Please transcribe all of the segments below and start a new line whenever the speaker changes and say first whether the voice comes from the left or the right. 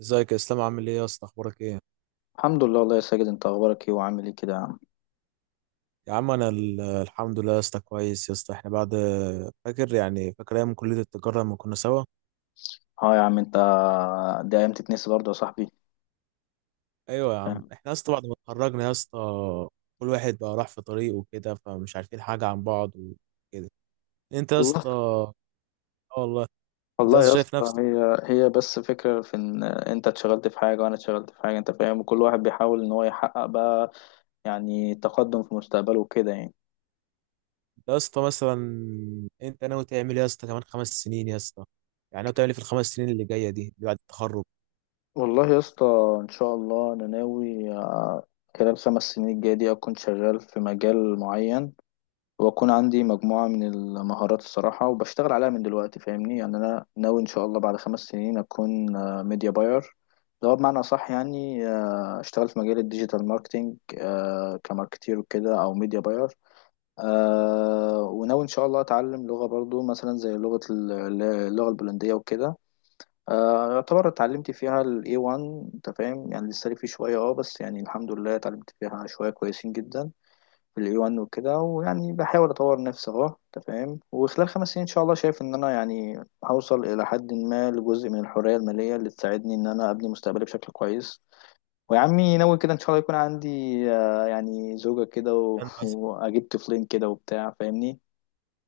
right: ازيك يا اسلام؟ عامل ايه يا اسطى؟ اخبارك ايه؟
left: الحمد لله والله يا ساجد، انت اخبارك ايه وعامل ايه كده يا عم؟
right: يا عم انا الحمد لله يا اسطى، كويس يا اسطى. احنا بعد فاكر، يعني ايام كلية التجارة لما كنا سوا.
left: اه، يا عم، انت دي ايام تتنسي برضه يا صاحبي.
right: ايوه يا عم،
left: فاهم؟
right: احنا يا اسطى بعد ما اتخرجنا يا اسطى كل واحد بقى راح في طريقه وكده، فمش عارفين حاجة عن بعض وكده. انت يا
left: والله.
right: اسطى اه. والله. انت يا
left: والله
right: اسطى
left: يا
right: شايف
left: اسطى،
right: نفسك؟
left: هي بس فكرة في ان انت اتشغلت في حاجة وانا اتشغلت في حاجة، انت فاهم، وكل واحد بيحاول ان هو يحقق بقى يعني تقدم في مستقبله وكده يعني.
right: انت يا اسطى مثلا انت ناوي تعمل ايه يا اسطى كمان 5 سنين يا اسطى؟ يعني ناوي تعمل ايه في ال 5 سنين اللي جايه دي اللي بعد التخرج؟
left: والله يا اسطى، ان شاء الله انا ناوي خلال 5 سنين الجاية دي اكون شغال في مجال معين، واكون عندي مجموعة من المهارات الصراحة وبشتغل عليها من دلوقتي فاهمني. يعني انا ناوي ان شاء الله بعد 5 سنين اكون ميديا باير، اللي هو بمعنى صح يعني. اشتغل في مجال الديجيتال ماركتينج، كماركتير وكده او ميديا باير. وناوي ان شاء الله اتعلم لغة برضو مثلا زي اللغة البولندية وكده. يعتبر اتعلمت فيها ال A1، انت فاهم، يعني لسه لي فيه شوية اه، بس يعني الحمد لله اتعلمت فيها شوية كويسين جدا في الاي 1 وكده، ويعني بحاول اطور نفسي اهو انت فاهم. وخلال 5 سنين ان شاء الله شايف ان انا يعني هوصل الى حد ما لجزء من الحريه الماليه اللي تساعدني ان انا ابني مستقبلي بشكل كويس. ويا عمي ناوي كده ان شاء الله يكون عندي يعني زوجة كده و...
right: انت يا اسطى،
left: واجيب طفلين كده وبتاع، فاهمني.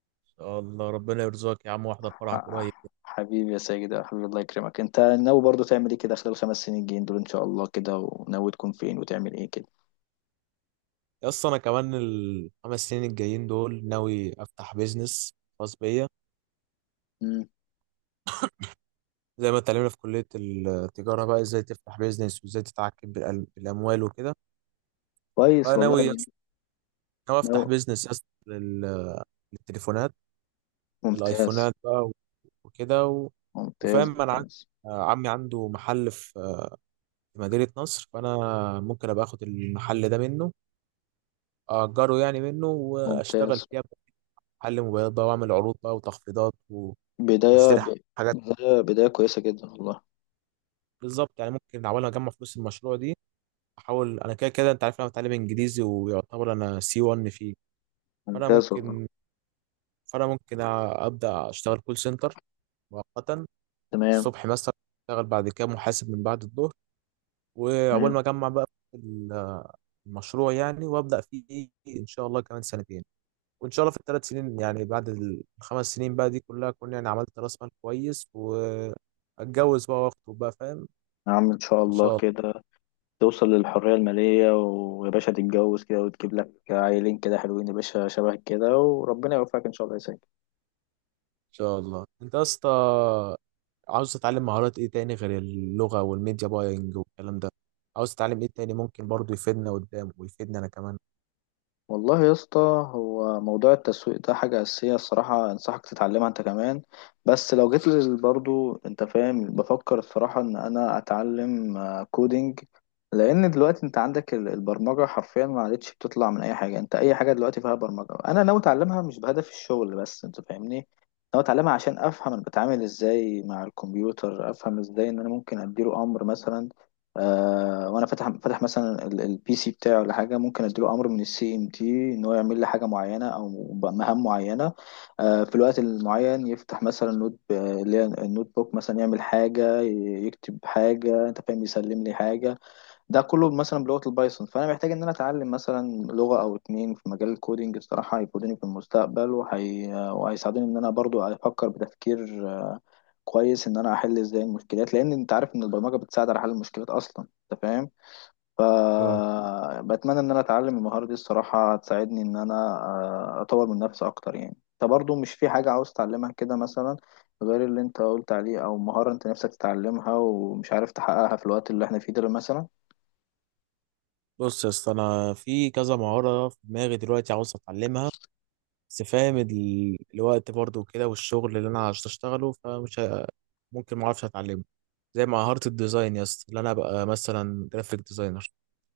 right: ان شاء الله ربنا يرزقك يا عم واحضر فرحك قريب.
left: حبيبي يا ساجد، يا حبيبي الله يكرمك. انت ناوي برضو تعمل ايه كده خلال الخمس سنين الجايين دول ان شاء الله كده؟ وناوي تكون فين وتعمل ايه كده؟
right: يا اسطى انا كمان ال 5 سنين الجايين دول ناوي افتح بيزنس خاص بيا،
left: مم.
right: زي ما اتعلمنا في كليه التجاره بقى ازاي تفتح بيزنس وازاي تتحكم بالاموال وكده.
left: كويس
right: فناوي
left: والله.
right: ناوي
left: ناوي.
right: افتح بيزنس يا اسطى للتليفونات،
left: ممتاز.
right: للايفونات بقى وكده
left: ممتاز.
right: وفاهم انا عندي،
left: ممتاز.
right: عمي عنده محل في في مدينه نصر. فانا ممكن ابقى اخد المحل ده منه، اجره يعني منه، واشتغل
left: ممتاز.
right: فيه أبقى محل موبايلات بقى، واعمل عروض بقى وتخفيضات
left: بداية
right: واشتري.
left: بداية كويسة جدا والله.
right: بالظبط، يعني ممكن احاول اجمع فلوس المشروع دي. احاول انا كده كده، انت عارف انا بتعلم انجليزي ويعتبر انا سي C1 فيه. فانا
left: ممتاز والله.
right: ممكن فانا ممكن أ- ابدا اشتغل كول سنتر مؤقتا،
left: تمام.
right: الصبح مثلا، اشتغل بعد كده محاسب من بعد الظهر. واول ما
left: تمام.
right: اجمع بقى ال- المشروع يعني، وابدا فيه ان شاء الله كمان سنتين. وان شاء الله في ال 3 سنين يعني بعد ال 5 سنين بقى دي كلها، اكون يعني عملت راس مال كويس واتجوز بقى واخطب بقى، فاهم؟
left: يا عم إن شاء
right: ان شاء
left: الله
right: الله.
left: كده توصل للحرية المالية، ويا باشا تتجوز كده وتجيب لك عيلين كده حلوين يا باشا شبه كده، وربنا يوفقك إن شاء الله يا سيد.
right: انت يا اسطى عاوز تتعلم مهارات ايه تاني غير اللغة والميديا باينج والكلام ده؟ عاوز تتعلم ايه تاني ممكن برضو يفيدنا قدام ويفيدنا انا كمان؟
left: والله يا اسطى، هو موضوع التسويق ده حاجة أساسية الصراحة، أنصحك تتعلمها أنت كمان. بس لو برضو أنت فاهم، بفكر الصراحة إن أنا أتعلم كودينج، لأن دلوقتي أنت عندك البرمجة حرفيا ما عادتش بتطلع من أي حاجة. أنت أي حاجة دلوقتي فيها برمجة، أنا ناوي أتعلمها مش بهدف الشغل بس، أنت فاهمني. ناوي أتعلمها عشان أفهم أنا بتعامل إزاي مع الكمبيوتر، أفهم إزاي إن أنا ممكن أديله أمر مثلا. آه، وانا فاتح مثلا البي سي بتاعي ولا حاجه، ممكن اديله امر من السي ام تي ان هو يعمل لي حاجه معينه او مهام معينه آه في الوقت المعين. يفتح مثلا اللي هي النوت بوك مثلا، يعمل حاجه يكتب حاجه، انت فاهم، يسلم لي حاجه. ده كله مثلا بلغه البايثون، فانا محتاج ان انا اتعلم مثلا لغه او اتنين في مجال الكودينج الصراحه هيفيدوني في المستقبل، وهيساعدوني ان انا برضو افكر بتفكير كويس ان انا احل ازاي المشكلات، لان انت عارف ان البرمجه بتساعد على حل المشكلات اصلا. انت فاهم؟
right: آه.
left: فبتمنى ان انا اتعلم المهارة دي الصراحة هتساعدني ان انا اطور من نفسي اكتر يعني. انت برضو مش في حاجة عاوز تتعلمها كده مثلا، غير اللي انت قلت عليه، او مهارة انت نفسك تتعلمها ومش عارف تحققها في الوقت اللي احنا فيه ده مثلا؟
right: بص يا اسطى انا في كذا مهارة في دماغي دلوقتي عاوز اتعلمها، بس فاهم الوقت برضو وكده والشغل اللي انا عاوز اشتغله، ممكن ما اعرفش اتعلمه. زي مهارة الديزاين يا اسطى، اللي انا ابقى مثلا جرافيك ديزاينر.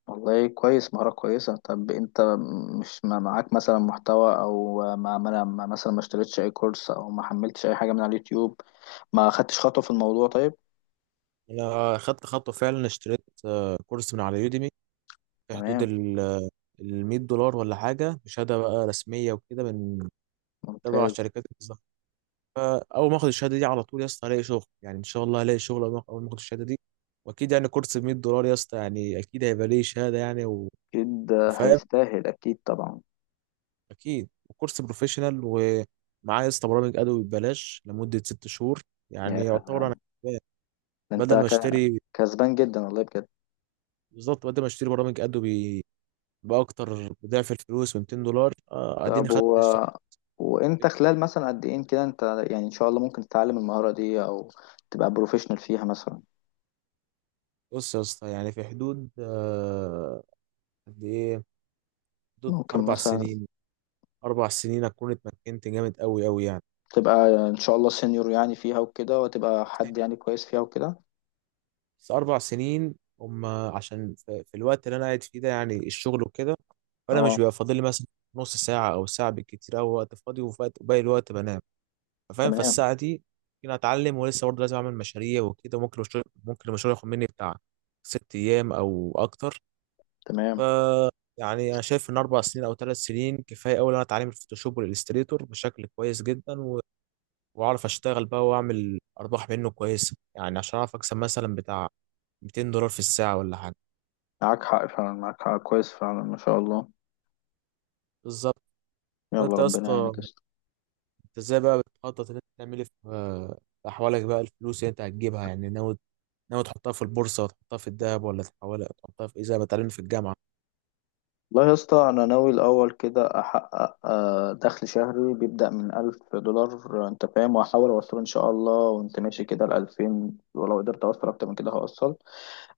left: والله كويس، مهارة كويسة. طب انت مش ما معاك مثلا محتوى، او مثلا ما اشتريتش اي كورس او ما حملتش اي حاجة من على اليوتيوب؟ ما خدتش خطوة في الموضوع طيب.
right: انا خدت خطوة فعلا، اشتريت كورس من على يوديمي في حدود
left: تمام.
right: ال $100 ولا حاجة، بشهادة بقى رسمية وكده، من تبع
left: ممتاز.
right: الشركات الزهراء. اول ما اخد الشهاده دي على طول يا اسطى هلاقي شغل، يعني ان شاء الله هلاقي شغل اول ما أول ما اخد الشهاده دي. واكيد يعني كورس ب $100 يا اسطى، يعني اكيد هيبقى ليه شهاده يعني
left: اكيد
right: وفاهم.
left: هيستاهل، اكيد طبعا.
right: اكيد، وكورس بروفيشنال ومعاه يا اسطى برامج ادوي ببلاش لمده 6 شهور. يعني يعتبر انا كسبان.
left: انت
right: بدل ما
left: ك-
right: اشتري،
left: كسبان جدا والله بجد.
right: بالظبط، بدل ما اشتري برامج ادوبي باكتر بضعف الفلوس ب $200، اديني
left: طب و...
right: خدت الشهر.
left: وانت خلال مثلا قد ايه كده انت يعني ان شاء الله ممكن تتعلم المهارة دي او تبقى بروفيشنال فيها مثلا؟
right: بص يا اسطى يعني في حدود قد ايه، حدود
left: ممكن
right: اربع
left: مثلا
right: سنين. اربع سنين اكون اتمكنت جامد قوي قوي يعني.
left: تبقى ان شاء الله سينيور يعني فيها وكده، وتبقى حد يعني كويس فيها وكده.
right: بس 4 سنين هم، عشان في الوقت اللي انا قاعد فيه ده يعني الشغل وكده، فانا مش
left: اه.
right: بيبقى فاضل لي مثلا نص ساعه او ساعه بالكتير او وقت فاضي، وباقي الوقت بنام، فاهم؟
left: تمام.
right: فالساعه دي ممكن اتعلم، ولسه برضه لازم اعمل مشاريع وكده. ممكن الشغل، ممكن المشروع ياخد مني بتاع 6 ايام او اكتر.
left: تمام.
right: فيعني انا شايف ان 4 سنين او 3 سنين كفايه قوي ان انا اتعلم الفوتوشوب والاستريتور بشكل كويس جدا، واعرف اشتغل بقى واعمل ارباح منه كويسه يعني، عشان اعرف اكسب مثلا بتاع $200 في الساعه ولا حاجه.
left: معاك حق فعلا، معاك حق، كويس فعلا ما شاء الله.
right: بالظبط.
left: يلا
right: وانت يا
left: ربنا
right: اسطى،
left: يعينك.
right: انت ازاي بقى بتخطط ان انت تعمل ايه في في احوالك بقى؟ الفلوس اللي انت هتجيبها يعني، ناوي تحطها في البورصه وتحطها في الذهب، ولا تحولها تحطها في ايه، زي ما اتعلمنا في الجامعه؟
left: والله يا اسطى، انا ناوي الاول كده احقق دخل شهري بيبدا من 1000 دولار، انت فاهم، واحاول اوصله ان شاء الله وانت ماشي كده ل 2000، ولو قدرت اوصل اكتر من كده هوصل.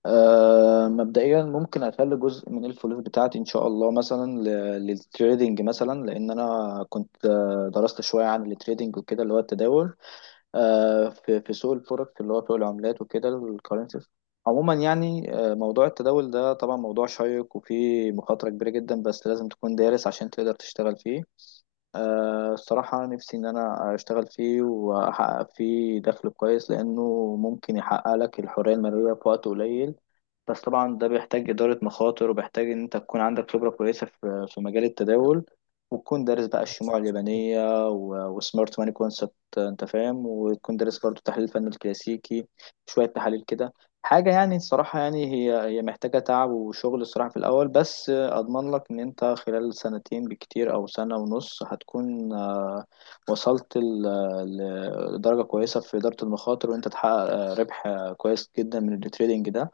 left: مبدئيا ممكن اخلي جزء من الفلوس بتاعتي ان شاء الله مثلا للتريدينج مثلا، لان انا كنت درست شويه عن التريدينج وكده، اللي هو التداول في سوق الفوركس اللي هو سوق العملات وكده الكرنسيز عموما يعني. موضوع التداول ده طبعا موضوع شيق وفيه مخاطرة كبيرة جدا، بس لازم تكون دارس عشان تقدر تشتغل فيه. الصراحة نفسي إن أنا أشتغل فيه وأحقق فيه دخل كويس، لأنه ممكن يحقق لك الحرية المالية في وقت قليل. بس طبعا ده بيحتاج إدارة مخاطر، وبيحتاج إن أنت تكون عندك خبرة كويسة في مجال التداول، وتكون دارس بقى الشموع اليابانية وسمارت ماني كونسبت، أنت فاهم. وتكون دارس برضه تحليل فن الكلاسيكي، شوية تحاليل كده. حاجة يعني الصراحة يعني هي محتاجة تعب وشغل الصراحة في الأول. بس أضمن لك إن أنت خلال سنتين بكتير أو سنة ونص هتكون وصلت لدرجة كويسة في إدارة المخاطر، وأنت تحقق ربح كويس جدا من التريدينج ده.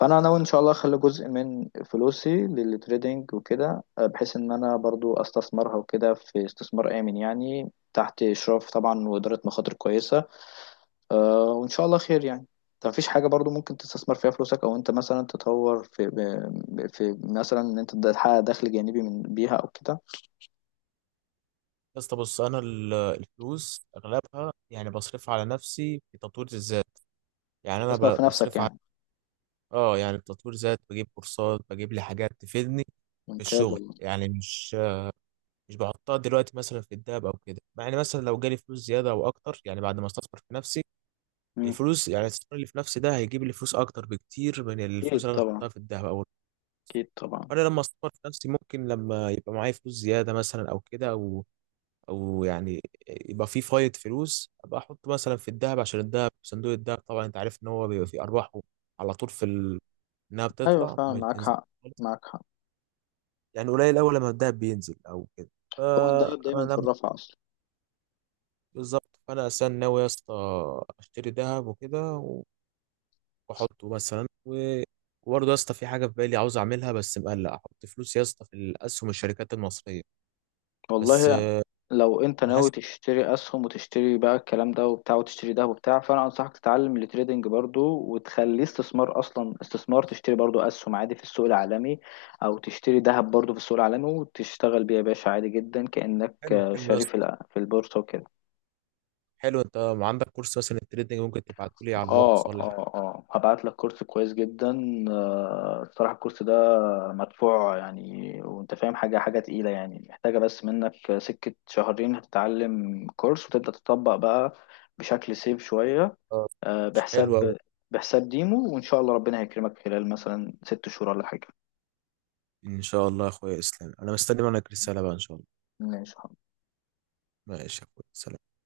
left: فأنا ناوي إن شاء الله أخلي جزء من فلوسي للتريدينج وكده، بحيث إن أنا برضو أستثمرها وكده في استثمار آمن، يعني تحت إشراف طبعا وإدارة مخاطر كويسة. آه، وإن شاء الله خير يعني. انت مفيش حاجة برضو ممكن تستثمر فيها فلوسك، أو أنت مثلا تطور في في مثلا إن أنت تحقق دخل جانبي من بيها أو كده؟
right: يا اسطى بص انا الفلوس اغلبها يعني بصرفها على نفسي في تطوير الذات. يعني انا
left: استثمر في نفسك
right: بصرفها على،
left: يعني.
right: اه، يعني تطوير ذات، بجيب كورسات، بجيب لي حاجات تفيدني في
left: ممتاز
right: الشغل
left: والله.
right: يعني. مش بحطها دلوقتي مثلا في الدهب او كده، مع ان مثلا لو جالي فلوس زياده او اكتر يعني بعد ما استثمر في نفسي،
left: مم.
right: الفلوس يعني الاستثمار اللي في نفسي ده هيجيب لي فلوس اكتر بكتير من الفلوس
left: أكيد
right: اللي انا
left: طبعا.
right: هحطها في الدهب او،
left: أكيد طبعا.
right: انا لما استثمر في نفسي ممكن لما يبقى معايا فلوس زياده مثلا او كده، او او يعني يبقى في فايض فلوس، ابقى احط مثلا في الدهب، عشان الدهب، صندوق الدهب طبعا انت عارف ان هو بيبقى فيه ارباحه على طول في ال انها
left: أيوة
right: بتطلع
left: فعلا
right: ما
left: معاك
right: بتنزلش
left: حق.
right: خالص.
left: معاك حق.
right: يعني قليل اول لما الدهب بينزل او كده.
left: هو الدهب دايما في
right: فانا،
left: الرفع أصلا.
right: بالظبط، فانا اصلا ناوي يا اسطى اشتري ذهب وكده واحطه مثلا وبرضه يا اسطى في حاجه في بالي عاوز اعملها، بس مقلق احط فلوس يا اسطى في الاسهم الشركات المصريه. بس
left: والله،
right: آه،
left: لو انت
right: انا
left: ناوي
right: حاسس.
left: تشتري اسهم وتشتري بقى الكلام ده وبتاع وتشتري ده وبتاع، فانا انصحك تتعلم التريدنج برضو وتخليه استثمار، اصلا استثمار تشتري برضو اسهم عادي في السوق العالمي، او تشتري ذهب برضو في السوق العالمي وتشتغل بيه يا باشا عادي جدا، كأنك
right: حلو حلو يا
left: شاري في
right: اسطى،
left: في البورصة وكده.
right: حلو. انت عندك كورس مثلا التريدنج ممكن تبعته لي على
left: اه،
right: الواتس ولا حاجه؟
left: اه، اه، هبعت لك كورس كويس جدا. الصراحة الكورس ده مدفوع يعني، وانت فاهم حاجة حاجة تقيلة يعني، محتاجة بس منك سكة شهرين هتتعلم كورس وتبدأ تطبق بقى بشكل سيف شوية.
right: آه،
left: آه،
right: مش حلو قوي.
left: بحساب بحساب ديمو، وان شاء الله ربنا هيكرمك خلال مثلا 6 شهور ولا حاجة.
right: ان شاء الله يا اخويا اسلام انا مستني منك رساله بقى ان شاء الله.
left: ماشي.
right: ماشي يا اخويا، سلام.